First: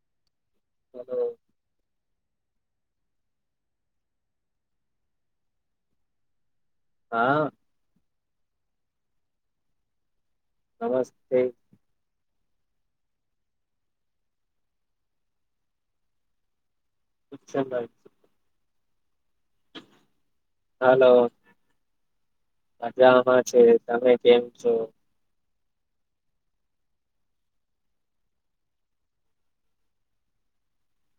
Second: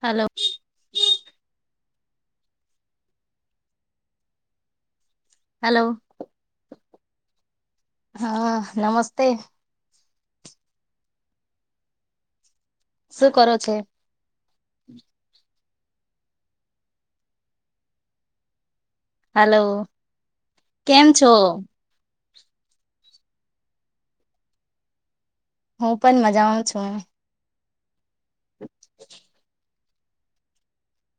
Hello હ hello હા. હા નમસ્તે‌ નમસ્તે. શું કરો છે? અચ્છા હલો કેમ હાલો છો? મજામાં છે તમે કેમ છો? હું પણ મજા આવ છું. [inaudible]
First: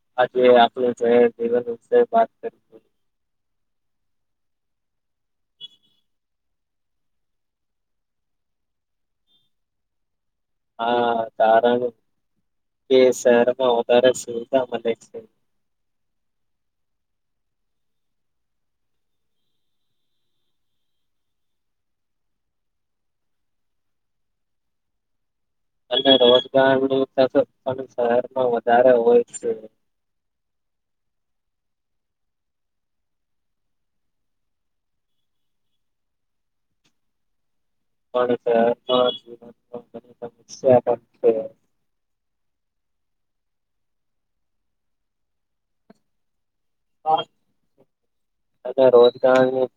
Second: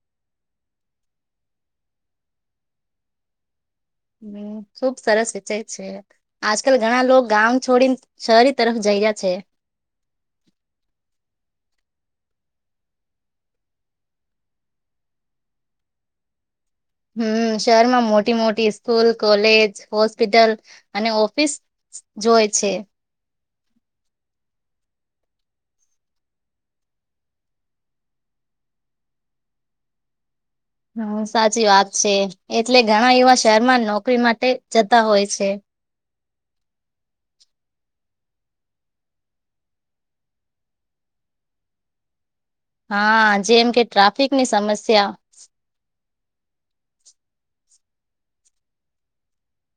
આજે આહેરત કર હમ ખુબ સરસ વિચાય છે. આજકાલ ઘણા લોકો ગામ છોડીને શહેરી તરફ જઈ રહ્યા છે. હા કારણ કે શહેરમાં વધારે સુવિધા મળે છે હમ શહેરમાં મોટી મોટી સ્કૂલ કોલેજ હોસ્પિટલ અને ઓફિસ જોય છે અને રોજગાર ન તો પણ શહેરમાં વધારે હોય છે હા સાચી વાત છે એટલે ઘણા યુવા શહેરમાં જ નોકરી માટે જતા હોય છે સમ હા જેમ કે ટ્રાફિક ની સમસ્યા અ રોજગારની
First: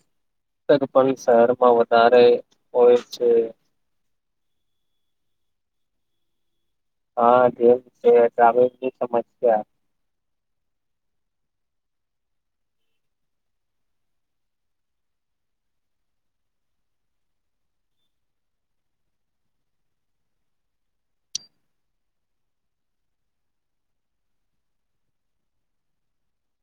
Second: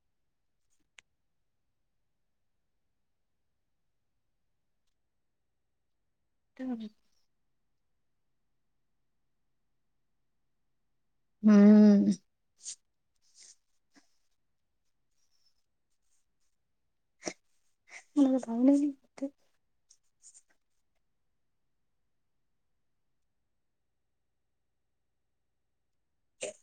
તક પણ શહેરમાં વધારે હોય છે તો હા જેમ છે ટ્રફિક ની સમસ્યા હમ હમ [inaudible] હ [unintelligible]